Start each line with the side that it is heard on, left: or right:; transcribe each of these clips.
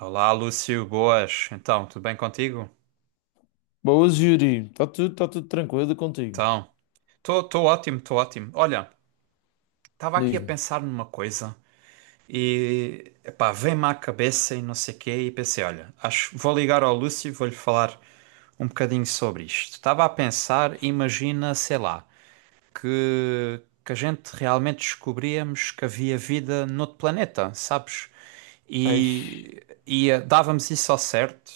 right: Olá, Lúcio, boas. Então, tudo bem contigo?
left: Boas, Yuri. Tá tudo tranquilo contigo?
right: Então, estou ótimo, estou ótimo. Olha, estava aqui a
left: Diz-me.
right: pensar numa coisa e, epá, veio-me à cabeça e não sei o quê e pensei, olha, acho, vou ligar ao Lúcio e vou-lhe falar um bocadinho sobre isto. Estava a pensar, imagina, sei lá, que a gente realmente descobríamos que havia vida noutro planeta, sabes?
left: Ai,
right: E dávamos isso ao certo.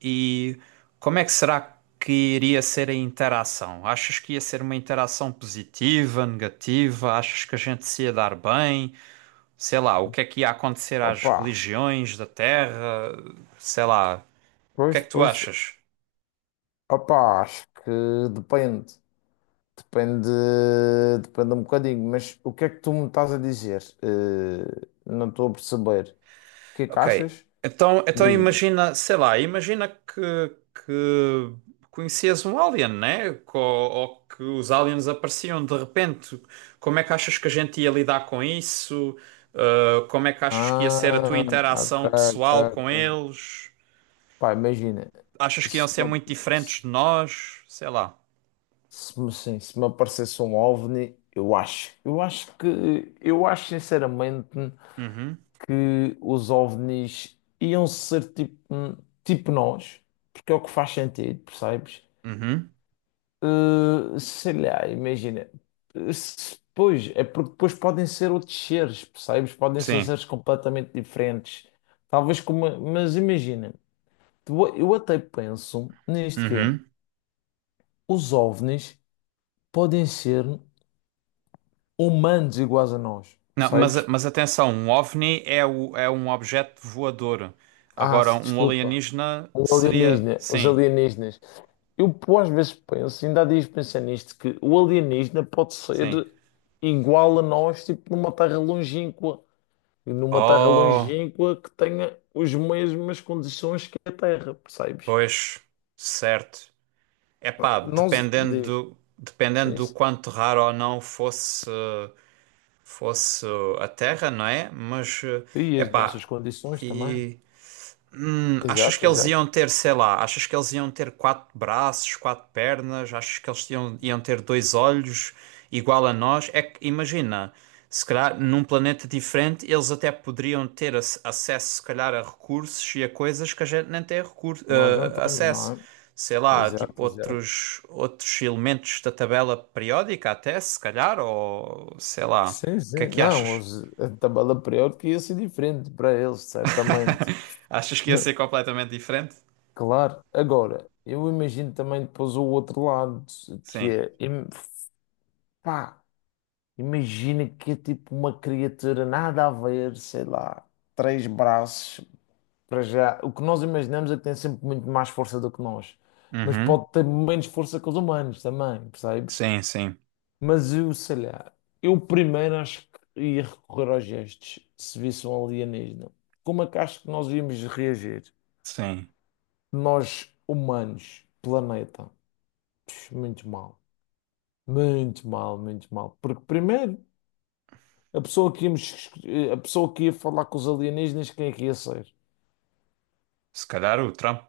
right: E como é que será que iria ser a interação? Achas que ia ser uma interação positiva, negativa? Achas que a gente se ia dar bem? Sei lá, o que é que ia acontecer às
left: opa,
right: religiões da Terra? Sei lá, o que é
left: pois,
right: que tu
left: pois,
right: achas?
left: opa, acho que depende, depende, depende um bocadinho, mas o que é que tu me estás a dizer? Não estou a perceber. O que é que
right: Ok,
left: achas?
right: então
left: Diz-me.
right: imagina, sei lá, imagina que conhecias um alien, né? Ou que os aliens apareciam de repente. Como é que achas que a gente ia lidar com isso? Como é que achas que ia ser a tua
left: Ah, ok,
right: interação
left: ok,
right: pessoal com
left: ok.
right: eles?
left: Pá, imagina,
right: Achas que iam
left: se
right: ser
left: me,
right: muito diferentes de
left: se,
right: nós? Sei lá.
left: se me sim, se me aparecesse um OVNI. Eu acho sinceramente
right: Uhum,
left: que os OVNIs iam ser tipo, tipo nós, porque é o que faz sentido, percebes?
right: uhum,
left: Sei lá, imagina. Pois, é porque depois podem ser outros seres, percebes? Podem ser
right: sim,
left: seres completamente diferentes. Talvez como. Mas imagina, eu até penso nisto que é,
right: uhum.
left: os OVNIs podem ser humanos iguais a nós,
right: Não, mas,
left: percebes?
right: mas atenção, um OVNI é, o, é um objeto voador.
left: Ah,
right: Agora, um
left: desculpa.
right: alienígena
left: Um
right: seria.
left: alienígena, os
right: Sim,
left: alienígenas. Eu, pô, às vezes penso, ainda há dias pensei nisto, que o alienígena pode
right: sim.
left: ser igual a nós, tipo, numa terra longínqua. E numa terra
right: Oh,
left: longínqua que tenha as mesmas condições que a Terra, percebes?
right: pois, certo. Epá,
left: Não se
right: dependendo
left: diz,
right: do, dependendo
left: sim,
right: do
left: sim.
right: quanto raro ou não fosse, fosse a Terra, não é? Mas,
left: E as
right: epá,
left: nossas condições também.
right: e. Achas
left: Exato,
right: que eles
left: exato.
right: iam ter, sei lá, achas que eles iam ter quatro braços, quatro pernas, achas que eles iam, iam ter dois olhos igual a nós? É que imagina, se calhar num planeta diferente eles até poderiam ter acesso, se calhar, a recursos e a coisas que a gente nem tem recurso,
left: Nós não temos, não
right: acesso.
left: é?
right: Sei lá, tipo
left: Exato, exato.
right: outros elementos da tabela periódica, até se calhar, ou sei lá,
left: Sim,
right: o que é
left: sim.
right: que
left: Não,
right: achas?
left: os, a tabela periódica ia ser diferente para eles, certamente.
right: Achas que ia ser completamente diferente?
left: Claro, agora, eu imagino também depois o outro lado, que
right: Sim.
left: é, pá, imagina que é tipo uma criatura nada a ver, sei lá, três braços. Para já, o que nós imaginamos é que tem sempre muito mais força do que nós, mas
right: Uhum.
left: pode ter menos força que os humanos também, percebes?
right: Sim, sim,
left: Mas eu, sei lá, eu primeiro acho que ia recorrer aos gestos, se visse um alienígena. Como é que acho que nós íamos reagir?
right: sim.
left: Nós, humanos, planeta. Pux, muito mal. Muito mal, muito mal. Porque primeiro, a pessoa que íamos, a pessoa que ia falar com os alienígenas, quem é que ia ser?
right: Se calhar o Trump.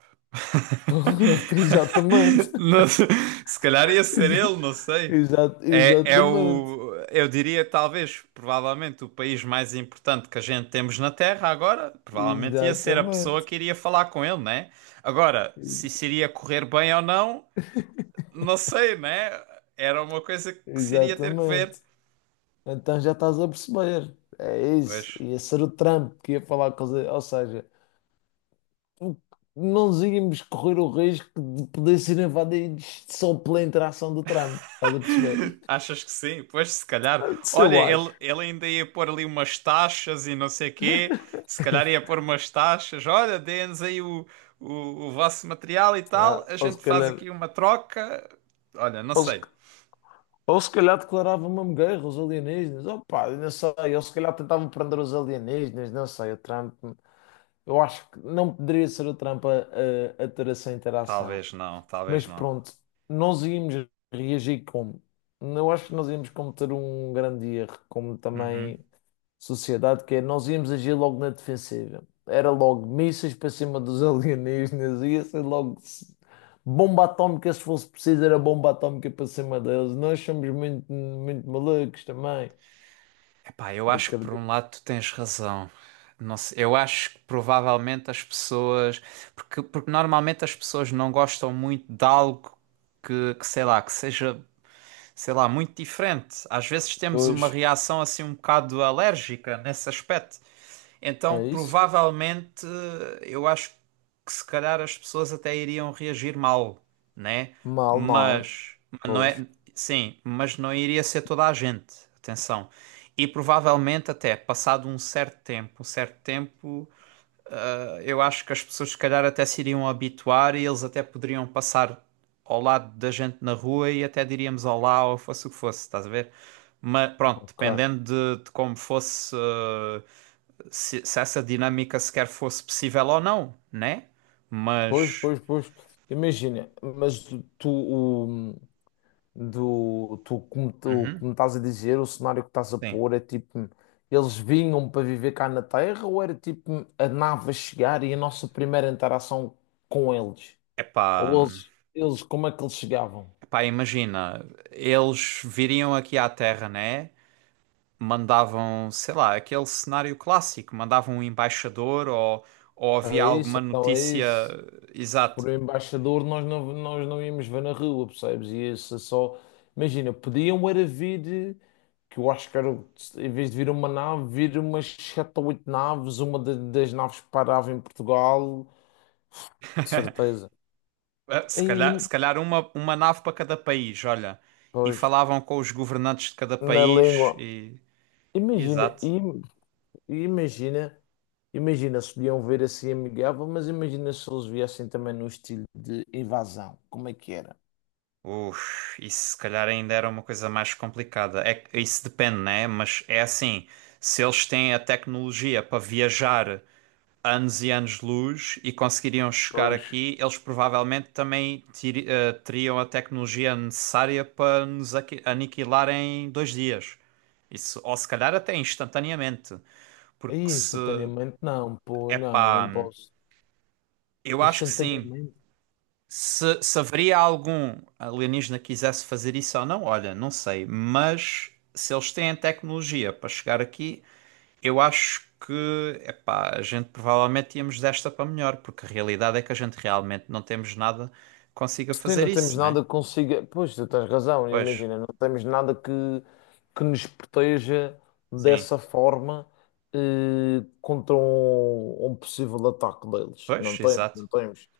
left: Exatamente.
right: Não sei, se calhar ia ser
left: Exa-
right: ele, não sei. É, é
left: Exatamente.
right: o, eu diria, talvez, provavelmente, o país mais importante que a gente temos na Terra agora, provavelmente ia ser a pessoa
left: Exatamente.
right: que iria falar com ele, né? Agora, se isso iria correr bem ou não, não sei, né? Era uma coisa que se iria ter que ver.
left: Exatamente. Então já estás a perceber. É isso.
right: Pois.
left: Ia ser o Trump que ia falar coisa. Ou seja, não nos íamos correr o risco de poder ser invadidos só pela interação do Trump. Estás a perceber?
right: Achas que sim? Pois, se calhar.
left: Isso
right: Olha,
left: eu
right: ele,
left: acho.
right: ele ainda ia pôr ali umas taxas e não sei quê. Se calhar ia pôr umas taxas. Olha, dê-nos aí o vosso material e tal.
left: Ah,
right: A gente faz aqui uma troca. Olha, não
left: ou se,
right: sei.
left: ou se calhar declarava uma guerra aos alienígenas. Opa, eu não sei. Ou se calhar tentavam prender os alienígenas. Não sei. O Trump, eu acho que não poderia ser o Trump a ter essa interação.
right: Talvez não, talvez
left: Mas
right: não.
left: pronto, nós íamos reagir como? Eu acho que nós íamos cometer um grande erro, como
right: Uhum.
left: também sociedade, que é nós íamos agir logo na defensiva. Era logo mísseis para cima dos alienígenas, ia ser logo s- bomba atómica, se fosse preciso, era bomba atómica para cima deles. Nós somos muito, muito malucos também.
right: Epá, eu acho que por
left: Acredito.
right: um lado tu tens razão. Não sei, eu acho que provavelmente as pessoas. Porque normalmente as pessoas não gostam muito de algo que sei lá, que seja sei lá, muito diferente. Às vezes temos uma
left: Pois,
right: reação assim um bocado alérgica nesse aspecto. Então,
left: é isso?
right: provavelmente, eu acho que se calhar as pessoas até iriam reagir mal, né?
left: Mal, não é?
right: Mas não
left: Pois.
right: é, sim, mas não iria ser toda a gente. Atenção. E provavelmente até passado um certo tempo, ah, eu acho que as pessoas se calhar até se iriam habituar e eles até poderiam passar ao lado da gente na rua e até diríamos olá ou fosse o que fosse, estás a ver? Mas pronto,
left: Ok.
right: dependendo de como fosse, se essa dinâmica sequer fosse possível ou não, né?
left: Pois,
right: Mas,
left: pois, pois. Imagina, mas tu, tu, o, do tu,
right: uhum,
left: como estás a dizer, o cenário que estás a
right: sim.
left: pôr é tipo, eles vinham para viver cá na Terra ou era tipo a nave a chegar e a nossa primeira interação com eles?
right: Epá,
left: Ou eles como é que eles chegavam?
right: epá, imagina, eles viriam aqui à Terra, né? Mandavam, sei lá, aquele cenário clássico, mandavam um embaixador ou havia
left: É isso,
right: alguma
left: então é
right: notícia,
left: isso.
right: exato.
left: Por um embaixador nós não íamos ver na rua, percebes? E isso é só. Imagina, podiam era vir, que eu acho que era, em vez de vir uma nave, vir umas sete ou oito naves, das naves que parava em Portugal de certeza.
right: Ah, se calhar,
left: E,
right: se calhar uma nave para cada país, olha, e
left: pois.
right: falavam com os governantes de cada
left: Na
right: país
left: língua.
right: e,
left: Imagina,
right: exato.
left: im- imagina, Imagina se podiam ver assim amigável, mas imagina se eles viessem também no estilo de invasão, como é que era?
right: Uf, isso se calhar ainda era uma coisa mais complicada. É, que isso depende, né? Mas é assim, se eles têm a tecnologia para viajar anos e anos-luz e conseguiriam chegar
left: Pois.
right: aqui, eles provavelmente também teriam a tecnologia necessária para nos aniquilar em dois dias. Isso, ou se calhar até instantaneamente, porque
left: Aí
right: se,
left: instantaneamente não, pô, não,
right: epá,
left: não posso.
right: eu acho que sim.
left: Instantaneamente.
right: Se haveria algum alienígena que quisesse fazer isso ou não, olha, não sei, mas se eles têm tecnologia para chegar aqui, eu acho que, epá, a gente provavelmente íamos desta para melhor, porque a realidade é que a gente realmente não temos nada que consiga
left: Sim,
right: fazer
left: não temos
right: isso, né?
left: nada que consiga. Pois, tu tens razão,
right: Pois,
left: imagina, não temos nada que nos proteja
right: sim,
left: dessa forma, contra um possível ataque deles. Não
right: pois,
left: temos,
right: exato.
left: não temos.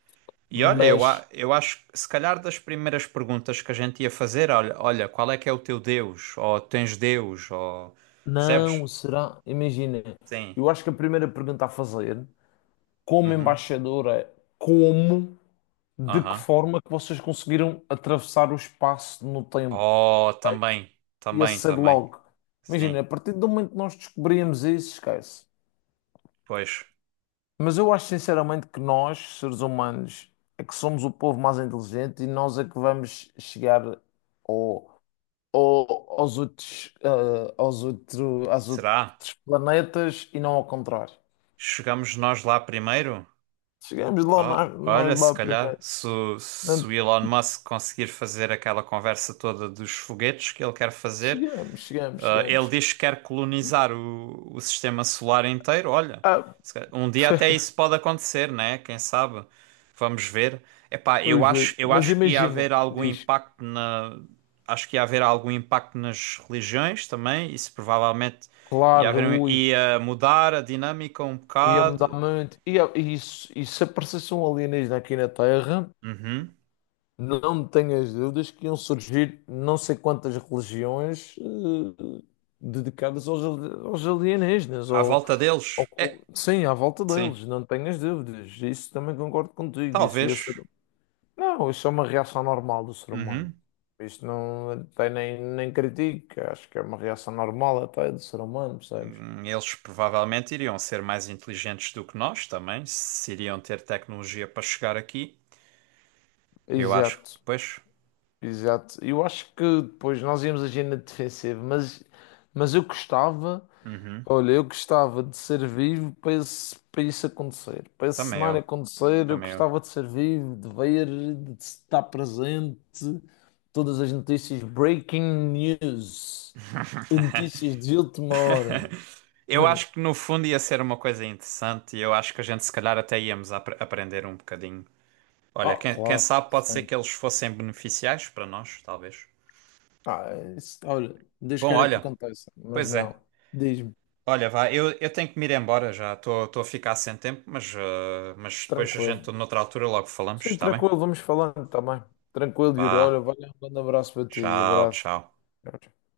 right: E olha, eu, a-
left: Mas
right: eu acho que se calhar das primeiras perguntas que a gente ia fazer, olha, olha, qual é que é o teu Deus? Ou tens Deus? Ou percebes?
left: não será. Imagina,
right: Sim.
left: eu acho que a primeira pergunta a fazer, como
right: Uhum.
left: embaixador, é como, de que
right: Aham.
left: forma que vocês conseguiram atravessar o espaço no tempo?
right: Oh, também,
left: Ia
right: também,
left: ser
right: também.
left: logo. Imagina,
right: Sim.
left: a partir do momento que nós descobrimos isso, esquece.
right: Pois.
left: Mas eu acho sinceramente que nós, seres humanos, é que somos o povo mais inteligente e nós é que vamos chegar ao, ao- aos outros, eh, aos outro, aos
right: Será?
left: outros planetas e não ao contrário.
right: Chegamos nós lá primeiro?
left: Chegamos lá,
right: Ah, olha,
left: nós
right: se
left: lá
right: calhar,
left: primeiro.
right: se
left: Não-
right: o Elon Musk conseguir fazer aquela conversa toda dos foguetes que ele quer fazer,
left: Chegamos, chegamos,
right: ah, ele
left: chegamos.
right: diz que quer colonizar o sistema solar inteiro. Olha,
left: Ah,
right: se calhar um dia até isso pode acontecer, né? Quem sabe? Vamos ver. Epá, eu
left: vamos
right: acho,
left: ver.
right: eu
left: Mas
right: acho que ia
left: imagina,
right: haver algum
left: diz,
right: impacto na, acho que ia haver algum impacto nas religiões também. Isso provavelmente ia
left: claro,
right: haver,
left: ui,
right: ia mudar a dinâmica um
left: ia mudar
right: bocado.
left: muito. E se aparecesse um alienígena aqui na Terra?
right: Uhum.
left: Não tenhas dúvidas que iam surgir não sei quantas religiões, dedicadas aos alienígenas,
right: À volta deles. É,
left: sim, à volta
right: sim,
left: deles, não tenhas dúvidas. Isso também concordo contigo. Isso ia ser...
right: talvez.
left: Não, isso é uma reação normal do ser humano.
right: Uhum.
left: Isto não tem, nem critica, acho que é uma reação normal até do ser humano, percebes?
right: Eles provavelmente iriam ser mais inteligentes do que nós também, se iriam ter tecnologia para chegar aqui. Eu acho que,
left: Exato,
right: pois,
left: exato. Eu acho que depois nós íamos agir na defensiva, mas eu gostava.
right: uhum.
left: Olha, eu gostava de ser vivo para isso acontecer. Para esse
right: Também
left: cenário
right: eu,
left: acontecer, eu
right: também eu.
left: gostava de ser vivo, de ver, de estar presente. Todas as notícias, breaking news, notícias de última hora.
right: Eu acho que no fundo ia ser uma coisa interessante e eu acho que a gente se calhar até íamos aprender um bocadinho. Olha,
left: Ah,
right: quem
left: claro,
right: sabe pode ser que
left: sempre.
right: eles fossem beneficiais para nós, talvez.
left: Ah, é isso, olha, Deus
right: Bom,
left: queira que
right: olha,
left: aconteça, mas
right: pois é.
left: não. Diz-me,
right: Olha, vá, eu tenho que me ir embora já. Estou a ficar sem tempo, mas, mas depois a
left: tranquilo.
right: gente, noutra altura, logo falamos,
left: Sim,
right: está bem?
left: tranquilo, vamos falando também. Tranquilo, Yuri.
right: Vá,
left: Olha, valeu, um grande abraço para ti.
right: tchau,
left: Abraço.
right: tchau.
left: Tchau, tchau.